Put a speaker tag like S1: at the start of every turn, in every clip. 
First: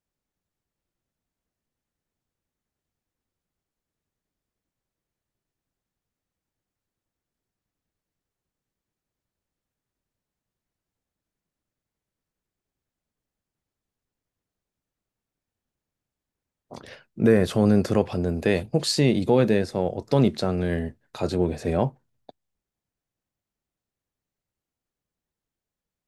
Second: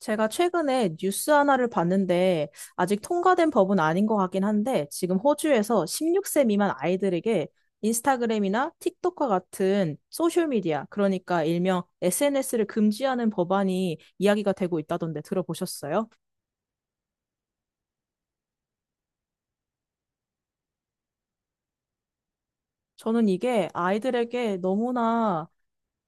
S1: 제가 최근에 뉴스 하나를 봤는데 아직 통과된 법은 아닌 것 같긴 한데, 지금 호주에서 16세 미만 아이들에게 인스타그램이나 틱톡과 같은 소셜미디어, 그러니까 일명 SNS를 금지하는 법안이 이야기가 되고 있다던데 들어보셨어요?
S2: 네, 저는 들어봤는데 혹시 이거에 대해서 어떤 입장을 가지고 계세요?
S1: 저는 이게 아이들에게 너무나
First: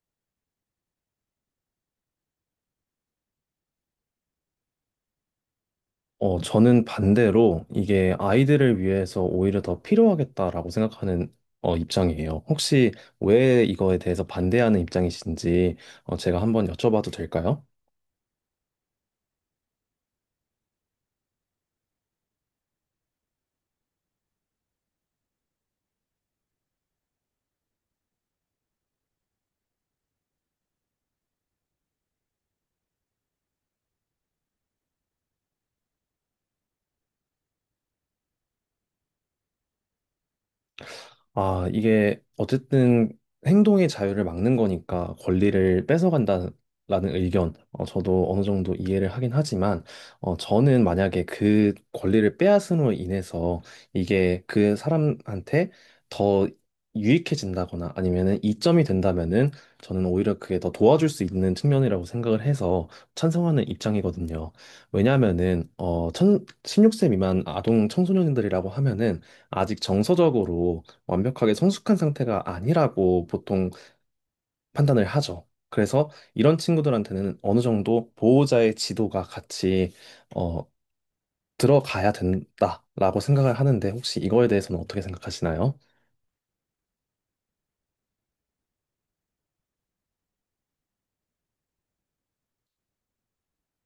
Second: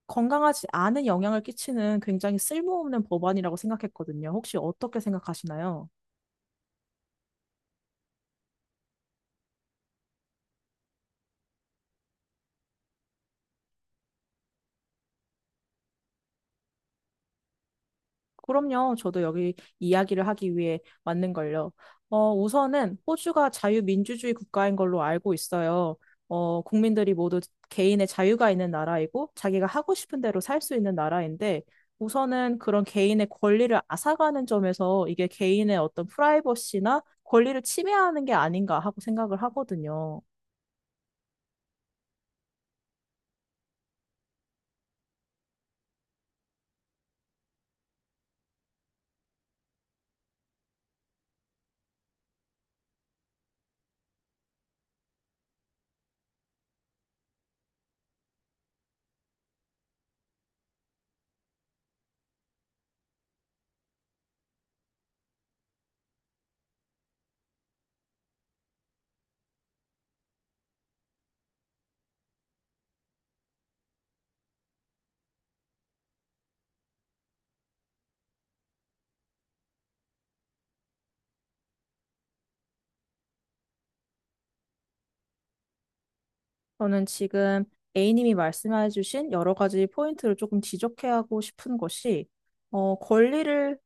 S1: 건강하지 않은 영향을 끼치는 굉장히 쓸모없는 법안이라고 생각했거든요. 혹시 어떻게 생각하시나요?
S2: 저는 반대로 이게 아이들을 위해서 오히려 더 필요하겠다라고 생각하는 입장이에요. 혹시 왜 이거에 대해서 반대하는 입장이신지 제가 한번 여쭤봐도 될까요?
S1: 그럼요. 저도 여기 이야기를 하기 위해 왔는걸요. 우선은 호주가 자유민주주의 국가인 걸로 알고 있어요. 국민들이 모두 개인의 자유가 있는 나라이고, 자기가 하고 싶은 대로 살 수 있는 나라인데, 우선은 그런 개인의 권리를 앗아가는 점에서 이게 개인의 어떤 프라이버시나 권리를 침해하는 게 아닌가 하고 생각을 하거든요.
S2: 아, 이게 어쨌든 행동의 자유를 막는 거니까 권리를 뺏어간다는 의견, 저도 어느 정도 이해를 하긴 하지만, 저는 만약에 그 권리를 빼앗음으로 인해서 이게 그 사람한테 더 유익해진다거나 아니면은 이점이 된다면은 저는 오히려 그게 더 도와줄 수 있는 측면이라고 생각을 해서 찬성하는 입장이거든요. 왜냐하면은, 16세 미만 아동 청소년들이라고 하면은 아직 정서적으로 완벽하게 성숙한 상태가 아니라고 보통 판단을 하죠. 그래서 이런 친구들한테는 어느 정도 보호자의 지도가 같이 어, 들어가야 된다라고 생각을 하는데 혹시 이거에 대해서는 어떻게 생각하시나요?
S1: 저는 지금 A님이 말씀해주신 여러 가지 포인트를 조금 지적해하고 싶은 것이, 권리를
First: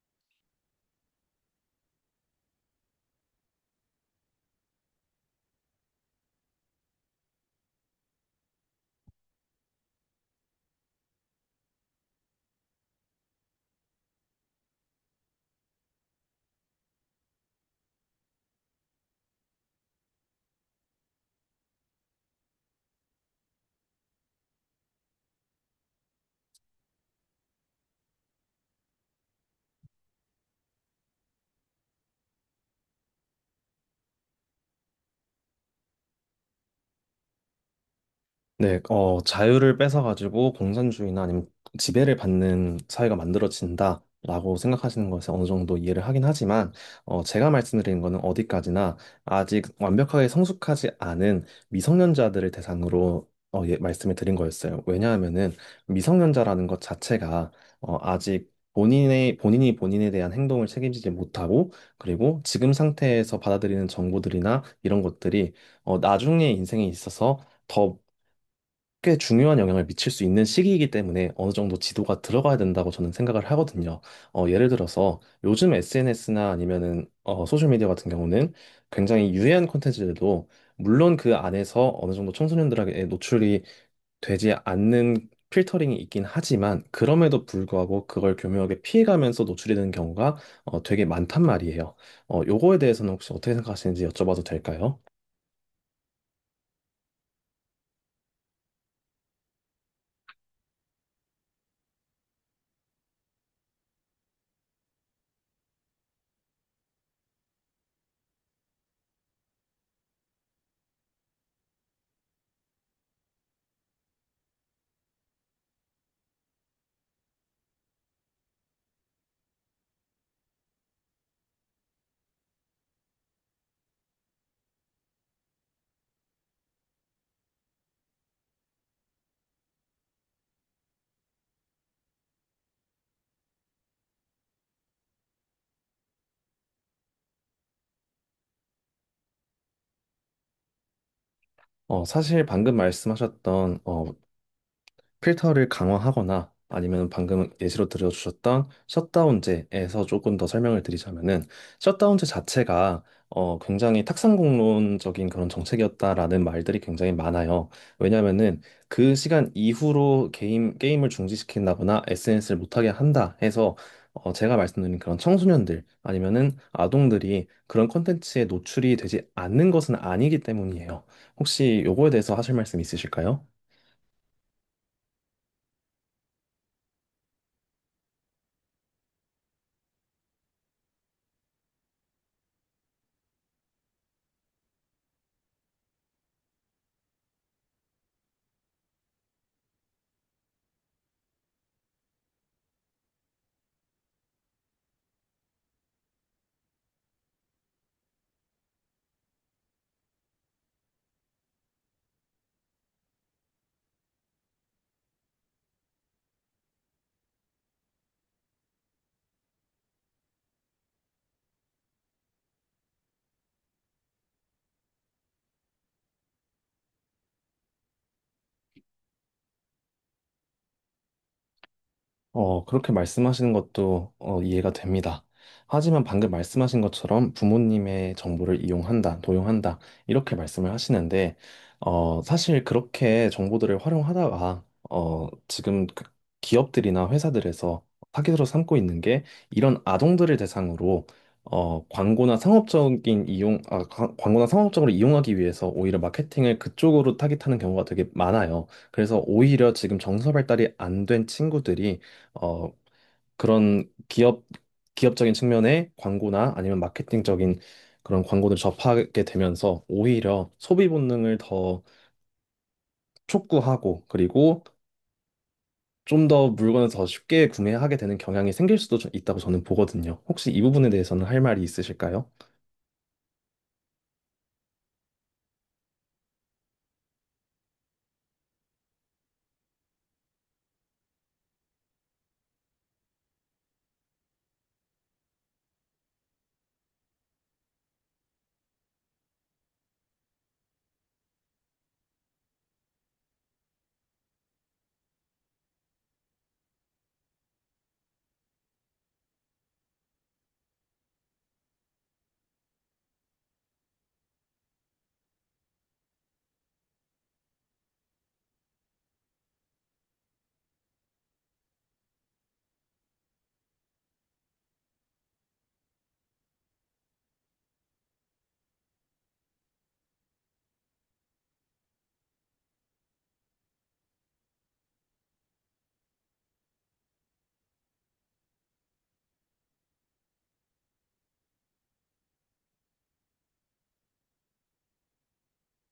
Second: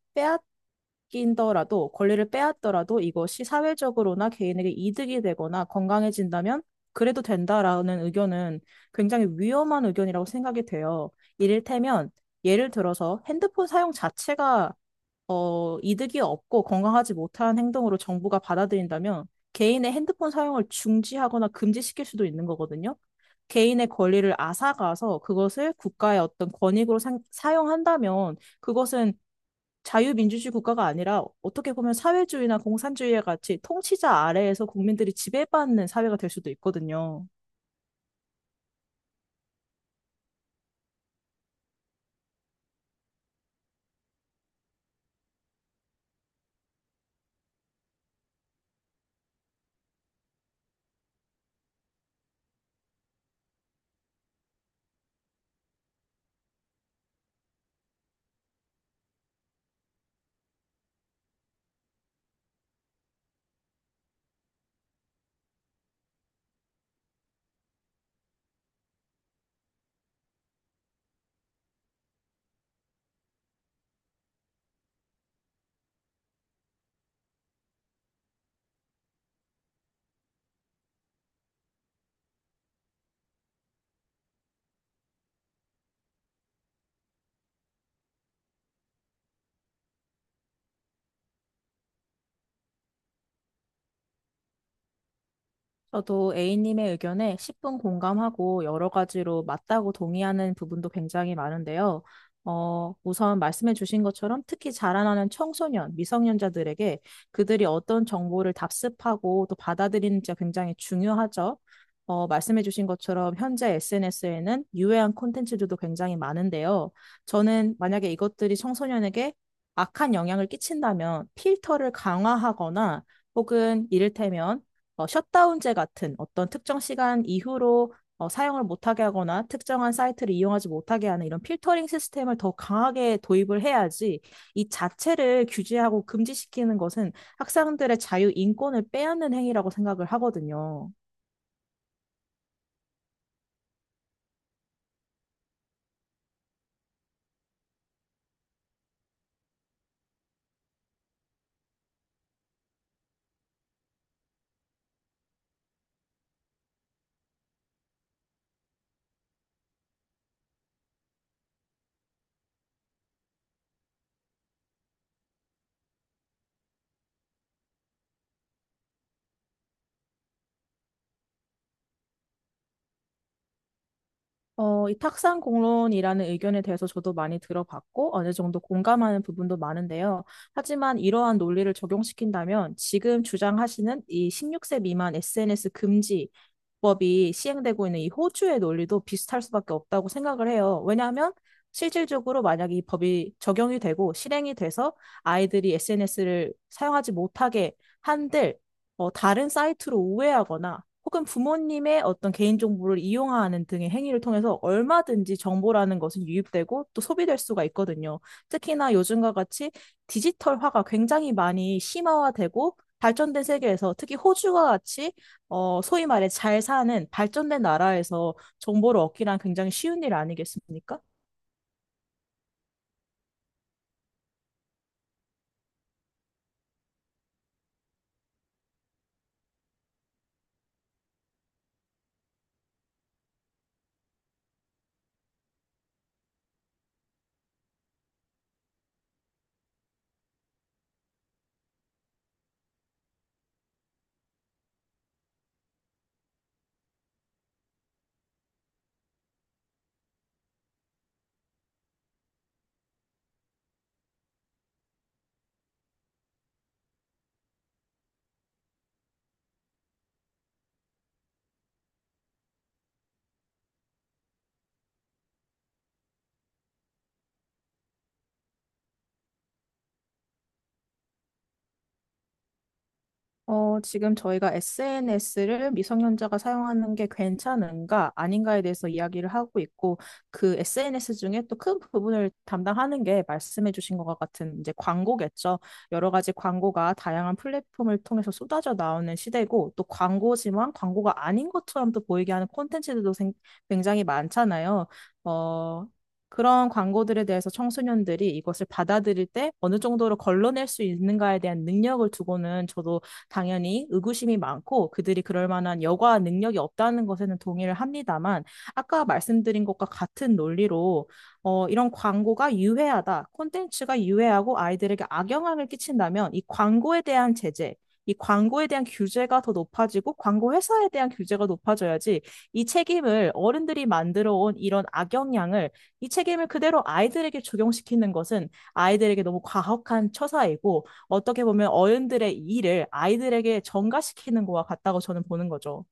S1: 빼앗긴더라도, 권리를 빼앗더라도 이것이 사회적으로나 개인에게 이득이 되거나 건강해진다면 그래도 된다라는 의견은 굉장히 위험한 의견이라고 생각이 돼요. 이를테면, 예를 들어서 핸드폰 사용 자체가 이득이 없고 건강하지 못한 행동으로 정부가 받아들인다면 개인의 핸드폰 사용을 중지하거나 금지시킬 수도 있는 거거든요. 개인의 권리를 앗아가서 그것을 국가의 어떤 권익으로 사용한다면, 그것은 자유민주주의 국가가 아니라 어떻게 보면 사회주의나 공산주의와 같이 통치자 아래에서 국민들이 지배받는 사회가 될 수도 있거든요.
S2: 네, 자유를 뺏어가지고 공산주의나 아니면 지배를 받는 사회가 만들어진다라고 생각하시는 것에 어느 정도 이해를 하긴 하지만, 제가 말씀드린 거는 어디까지나 아직 완벽하게 성숙하지 않은 미성년자들을 대상으로 어, 예, 말씀을 드린 거였어요. 왜냐하면은 미성년자라는 것 자체가 아직 본인이 본인에 대한 행동을 책임지지 못하고, 그리고 지금 상태에서 받아들이는 정보들이나 이런 것들이 나중에 인생에 있어서 더 꽤 중요한 영향을 미칠 수 있는 시기이기 때문에 어느 정도 지도가 들어가야 된다고 저는 생각을 하거든요. 어, 예를 들어서 요즘 SNS나 아니면은 소셜미디어 같은 경우는 굉장히 유해한 콘텐츠들도 물론 그 안에서 어느 정도 청소년들에게 노출이 되지 않는 필터링이 있긴 하지만 그럼에도 불구하고 그걸 교묘하게 피해가면서 노출이 되는 경우가 되게 많단 말이에요. 어, 요거에 대해서는 혹시 어떻게 생각하시는지 여쭤봐도 될까요?
S1: 저도 A님의 의견에 10분 공감하고 여러 가지로 맞다고 동의하는 부분도 굉장히 많은데요. 우선 말씀해 주신 것처럼 특히 자라나는 청소년, 미성년자들에게 그들이 어떤 정보를 답습하고 또 받아들이는지가 굉장히 중요하죠. 말씀해 주신 것처럼 현재 SNS에는 유해한 콘텐츠들도 굉장히 많은데요. 저는 만약에 이것들이 청소년에게 악한 영향을 끼친다면 필터를 강화하거나 혹은 이를테면 셧다운제 같은 어떤 특정 시간 이후로 사용을 못하게 하거나 특정한 사이트를 이용하지 못하게 하는 이런 필터링 시스템을 더 강하게 도입을 해야지, 이 자체를 규제하고 금지시키는 것은 학생들의 자유 인권을 빼앗는 행위라고 생각을 하거든요.
S2: 어, 사실 방금 말씀하셨던 필터를 강화하거나 아니면 방금 예시로 들어주셨던 셧다운제에서 조금 더 설명을 드리자면은 셧다운제 자체가 굉장히 탁상공론적인 그런 정책이었다라는 말들이 굉장히 많아요. 왜냐면은 그 시간 이후로 게임을 중지시킨다거나 SNS를 못하게 한다 해서 제가 말씀드린 그런 청소년들 아니면은 아동들이 그런 콘텐츠에 노출이 되지 않는 것은 아니기 때문이에요. 혹시 요거에 대해서 하실 말씀 있으실까요?
S1: 이 탁상 공론이라는 의견에 대해서 저도 많이 들어봤고 어느 정도 공감하는 부분도 많은데요. 하지만 이러한 논리를 적용시킨다면 지금 주장하시는 이 16세 미만 SNS 금지 법이 시행되고 있는 이 호주의 논리도 비슷할 수밖에 없다고 생각을 해요. 왜냐하면 실질적으로 만약에 이 법이 적용이 되고 실행이 돼서 아이들이 SNS를 사용하지 못하게 한들 다른 사이트로 우회하거나 혹은 부모님의 어떤 개인정보를 이용하는 등의 행위를 통해서 얼마든지 정보라는 것은 유입되고 또 소비될 수가 있거든요. 특히나 요즘과 같이 디지털화가 굉장히 많이 심화화되고 발전된 세계에서, 특히 호주와 같이 소위 말해 잘 사는 발전된 나라에서 정보를 얻기란 굉장히 쉬운 일 아니겠습니까?
S2: 어, 그렇게 말씀하시는 것도 어, 이해가 됩니다. 하지만 방금 말씀하신 것처럼 부모님의 정보를 이용한다, 도용한다, 이렇게 말씀을 하시는데, 어, 사실 그렇게 정보들을 활용하다가, 지금 그 기업들이나 회사들에서 타깃으로 삼고 있는 게 이런 아동들을 대상으로 어, 광고나 상업적인 이용, 광고나 상업적으로 이용하기 위해서 오히려 마케팅을 그쪽으로 타깃하는 경우가 되게 많아요. 그래서 오히려 지금 정서 발달이 안 된 친구들이 어, 그런 기업적인 측면의 광고나 아니면 마케팅적인 그런 광고를 접하게 되면서 오히려 소비 본능을 더 촉구하고 그리고 좀 더 물건을 더 쉽게 구매하게 되는 경향이 생길 수도 좀 있다고 저는 보거든요. 혹시 이 부분에 대해서는 할 말이 있으실까요?
S1: 지금 저희가 SNS를 미성년자가 사용하는 게 괜찮은가, 아닌가에 대해서 이야기를 하고 있고, 그 SNS 중에 또 큰 부분을 담당하는 게 말씀해 주신 것과 같은 이제 광고겠죠. 여러 가지 광고가 다양한 플랫폼을 통해서 쏟아져 나오는 시대고, 또 광고지만 광고가 아닌 것처럼 또 보이게 하는 콘텐츠들도 굉장히 많잖아요. 어, 그런 광고들에 대해서 청소년들이 이것을 받아들일 때 어느 정도로 걸러낼 수 있는가에 대한 능력을 두고는 저도 당연히 의구심이 많고, 그들이 그럴 만한 여과 능력이 없다는 것에는 동의를 합니다만, 아까 말씀드린 것과 같은 논리로 이런 광고가 유해하다, 콘텐츠가 유해하고 아이들에게 악영향을 끼친다면 이 광고에 대한 제재, 이 광고에 대한 규제가 더 높아지고 광고 회사에 대한 규제가 높아져야지, 이 책임을 어른들이 만들어 온 이런 악영향을, 이 책임을 그대로 아이들에게 적용시키는 것은 아이들에게 너무 과혹한 처사이고, 어떻게 보면 어른들의 일을 아이들에게 전가시키는 거와 같다고 저는 보는 거죠.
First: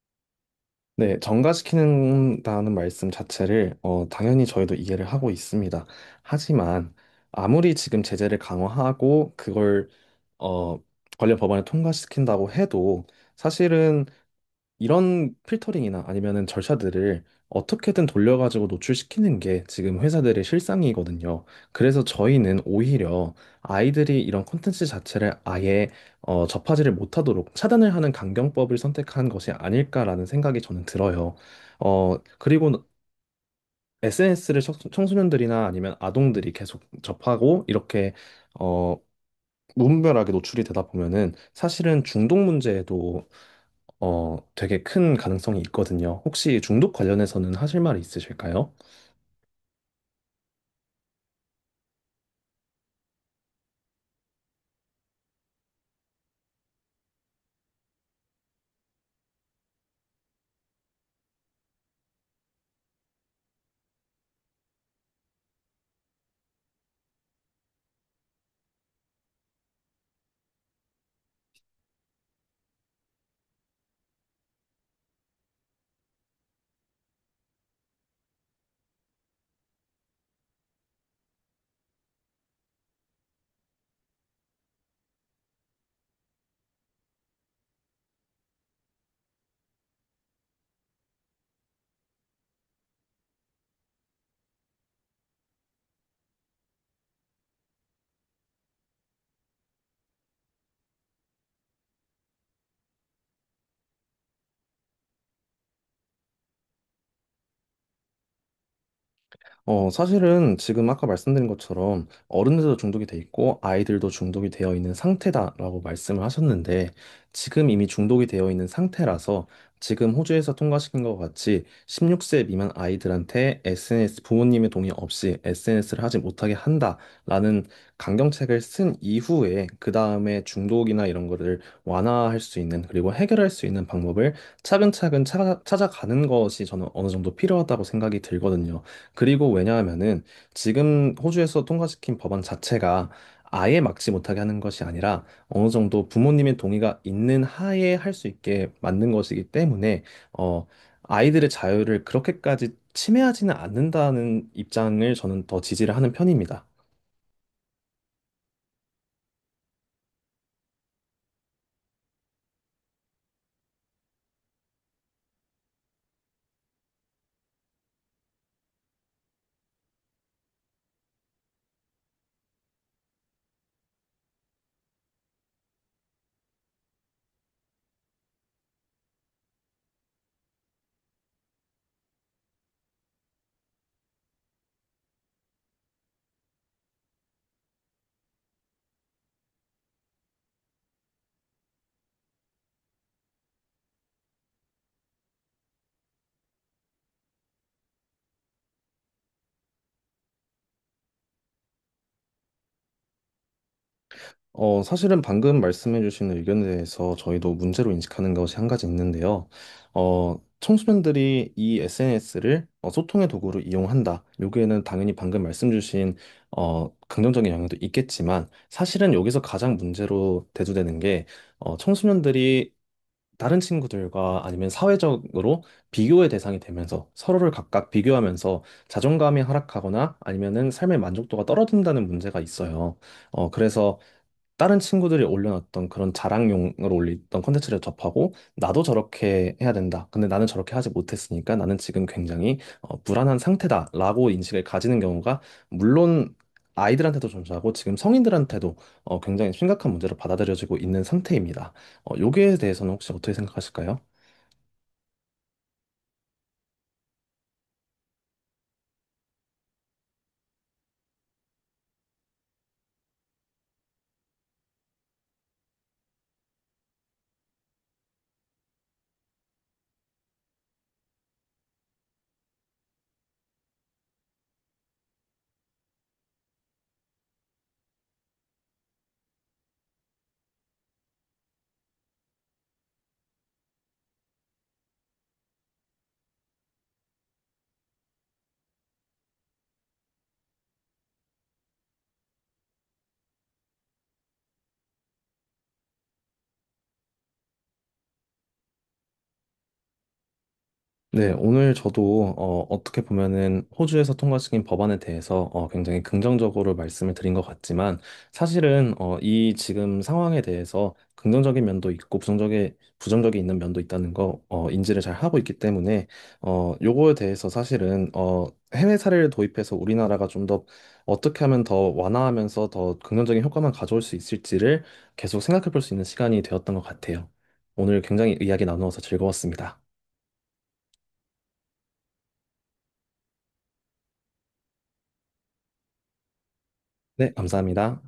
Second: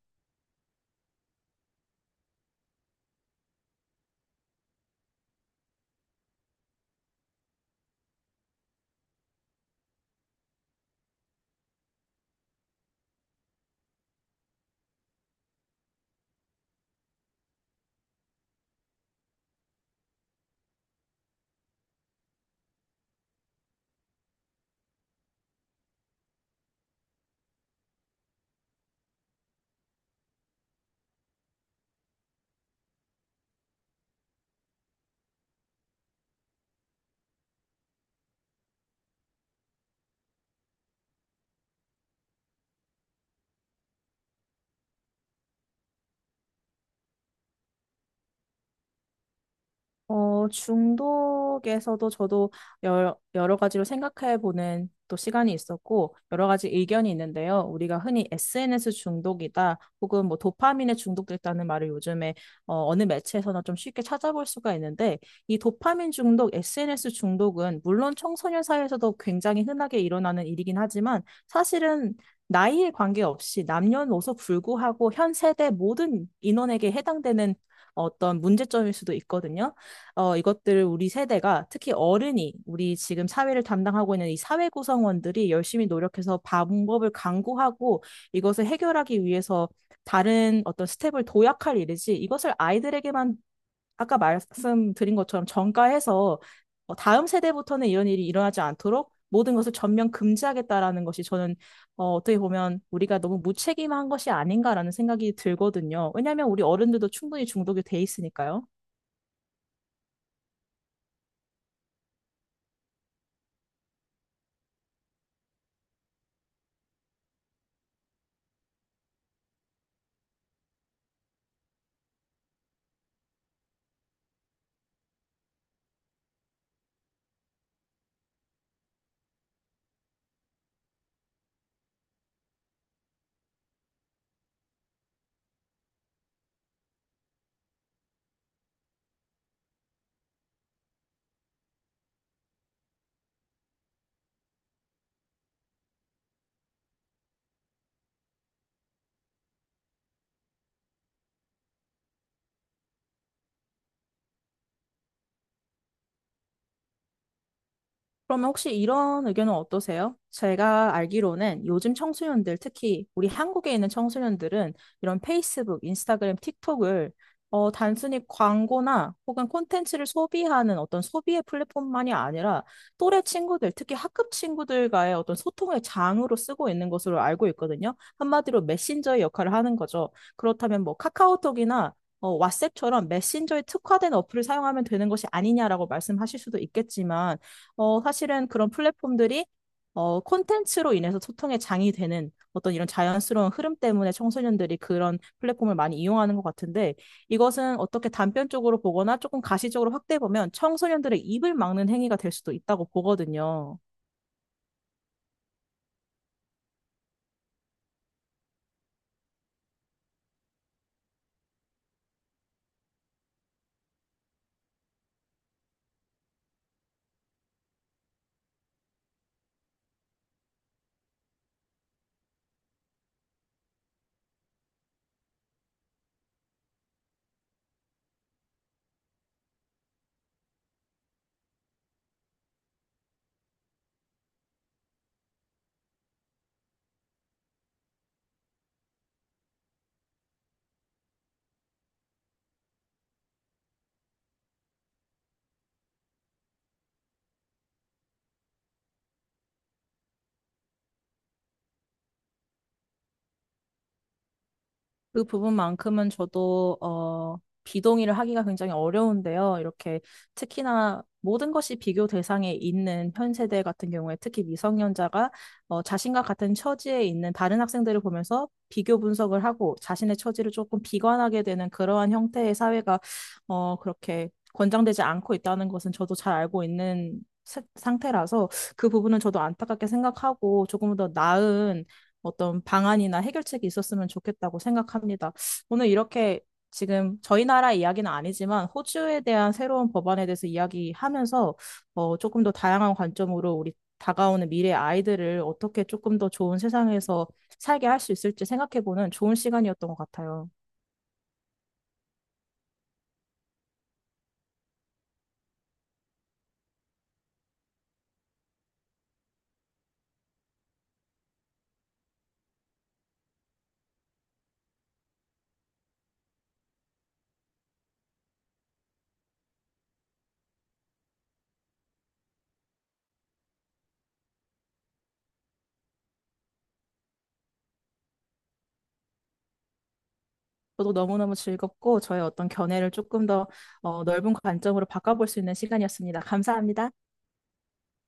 S2: 네, 정가시키는다는 말씀 자체를 당연히 저희도 이해를 하고 있습니다. 하지만 아무리 지금 제재를 강화하고 그걸 어, 관련 법안을 통과시킨다고 해도 사실은 이런 필터링이나 아니면은 절차들을 어떻게든 돌려가지고 노출시키는 게 지금 회사들의 실상이거든요. 그래서 저희는 오히려 아이들이 이런 콘텐츠 자체를 아예 접하지를 못하도록 차단을 하는 강경법을 선택한 것이 아닐까라는 생각이 저는 들어요. 어, 그리고 SNS를 청소년들이나 아니면 아동들이 계속 접하고 이렇게 어, 무분별하게 노출이 되다 보면은 사실은 중독 문제에도 되게 큰 가능성이 있거든요. 혹시 중독 관련해서는 하실 말이 있으실까요?
S1: 중독에서도 저도 여러 가지로 생각해보는 또 시간이 있었고, 여러 가지 의견이 있는데요. 우리가 흔히 SNS 중독이다, 혹은 뭐 도파민에 중독됐다는 말을 요즘에 어느 매체에서나 좀 쉽게 찾아볼 수가 있는데, 이 도파민 중독, SNS 중독은 물론 청소년 사이에서도 굉장히 흔하게 일어나는 일이긴 하지만, 사실은 나이에 관계없이 남녀노소 불구하고 현 세대 모든 인원에게 해당되는 어떤 문제점일 수도 있거든요. 이것들을 우리 세대가, 특히 어른이, 우리 지금 사회를 담당하고 있는 이 사회 구성원들이 열심히 노력해서 방법을 강구하고 이것을 해결하기 위해서 다른 어떤 스텝을 도약할 일이지, 이것을 아이들에게만 아까 말씀드린 것처럼 전가해서 다음 세대부터는 이런 일이 일어나지 않도록 모든 것을 전면 금지하겠다라는 것이, 저는 어떻게 보면 우리가 너무 무책임한 것이 아닌가라는 생각이 들거든요. 왜냐하면 우리 어른들도 충분히 중독이 돼 있으니까요.
S2: 어, 사실은 지금 아까 말씀드린 것처럼 어른들도 중독이 돼 있고 아이들도 중독이 되어 있는 상태다라고 말씀을 하셨는데 지금 이미 중독이 되어 있는 상태라서 지금 호주에서 통과시킨 것 같이 16세 미만 아이들한테 SNS 부모님의 동의 없이 SNS를 하지 못하게 한다라는 강경책을 쓴 이후에 그 다음에 중독이나 이런 거를 완화할 수 있는 그리고 해결할 수 있는 방법을 차근차근 찾아가는 것이 저는 어느 정도 필요하다고 생각이 들거든요. 그리고 왜냐하면은 지금 호주에서 통과시킨 법안 자체가 아예 막지 못하게 하는 것이 아니라 어느 정도 부모님의 동의가 있는 하에 할 수 있게 만든 것이기 때문에 어 아이들의 자유를 그렇게까지 침해하지는 않는다는 입장을 저는 더 지지를 하는 편입니다.
S1: 그러면 혹시 이런 의견은 어떠세요? 제가 알기로는 요즘 청소년들, 특히 우리 한국에 있는 청소년들은 이런 페이스북, 인스타그램, 틱톡을 단순히 광고나 혹은 콘텐츠를 소비하는 어떤 소비의 플랫폼만이 아니라 또래 친구들, 특히 학급 친구들과의 어떤 소통의 장으로 쓰고 있는 것으로 알고 있거든요. 한마디로 메신저의 역할을 하는 거죠. 그렇다면 뭐 카카오톡이나 왓츠앱처럼 메신저에 특화된 어플을 사용하면 되는 것이 아니냐라고 말씀하실 수도 있겠지만 사실은 그런 플랫폼들이 콘텐츠로 인해서 소통의 장이 되는 어떤 이런 자연스러운 흐름 때문에 청소년들이 그런 플랫폼을 많이 이용하는 것 같은데, 이것은 어떻게 단편적으로 보거나 조금 가시적으로 확대해 보면 청소년들의 입을 막는 행위가 될 수도 있다고 보거든요.
S2: 어, 사실은 방금 말씀해주신 의견에 대해서 저희도 문제로 인식하는 것이 한 가지 있는데요. 어, 청소년들이 이 SNS를 소통의 도구로 이용한다. 여기에는 당연히 방금 말씀 주신 긍정적인 영향도 있겠지만 사실은 여기서 가장 문제로 대두되는 게 청소년들이 다른 친구들과 아니면 사회적으로 비교의 대상이 되면서 서로를 각각 비교하면서 자존감이 하락하거나 아니면은 삶의 만족도가 떨어진다는 문제가 있어요. 어, 그래서 다른 친구들이 올려놨던 그런 자랑용으로 올렸던 콘텐츠를 접하고 나도 저렇게 해야 된다. 근데 나는 저렇게 하지 못했으니까 나는 지금 굉장히 어, 불안한 상태다라고 인식을 가지는 경우가 물론 아이들한테도 존재하고 지금 성인들한테도 굉장히 심각한 문제로 받아들여지고 있는 상태입니다. 어, 여기에 대해서는 혹시 어떻게 생각하실까요?
S1: 그 부분만큼은 저도 비동의를 하기가 굉장히 어려운데요. 이렇게 특히나 모든 것이 비교 대상에 있는 현 세대 같은 경우에, 특히 미성년자가 자신과 같은 처지에 있는 다른 학생들을 보면서 비교 분석을 하고 자신의 처지를 조금 비관하게 되는, 그러한 형태의 사회가 그렇게 권장되지 않고 있다는 것은 저도 잘 알고 있는 상태라서, 그 부분은 저도 안타깝게 생각하고 조금 더 나은 어떤 방안이나 해결책이 있었으면 좋겠다고 생각합니다. 오늘 이렇게 지금 저희 나라 이야기는 아니지만 호주에 대한 새로운 법안에 대해서 이야기하면서 조금 더 다양한 관점으로 우리 다가오는 미래 아이들을 어떻게 조금 더 좋은 세상에서 살게 할 수 있을지 생각해보는 좋은 시간이었던 것 같아요.
S2: 네, 오늘 저도 어, 어떻게 보면은 호주에서 통과시킨 법안에 대해서 굉장히 긍정적으로 말씀을 드린 것 같지만 사실은 이 지금 상황에 대해서 긍정적인 면도 있고 부정적인 있는 면도 있다는 거 인지를 잘 하고 있기 때문에 어, 요거에 대해서 사실은 해외 사례를 도입해서 우리나라가 좀 더 어떻게 하면 더 완화하면서 더 긍정적인 효과만 가져올 수 있을지를 계속 생각해 볼 수 있는 시간이 되었던 것 같아요. 오늘 굉장히 이야기 나누어서 즐거웠습니다.
S1: 저도 너무너무 즐겁고 저의 어떤 견해를 조금 더 넓은 관점으로 바꿔볼 수 있는 시간이었습니다. 감사합니다.
S2: 네, 감사합니다.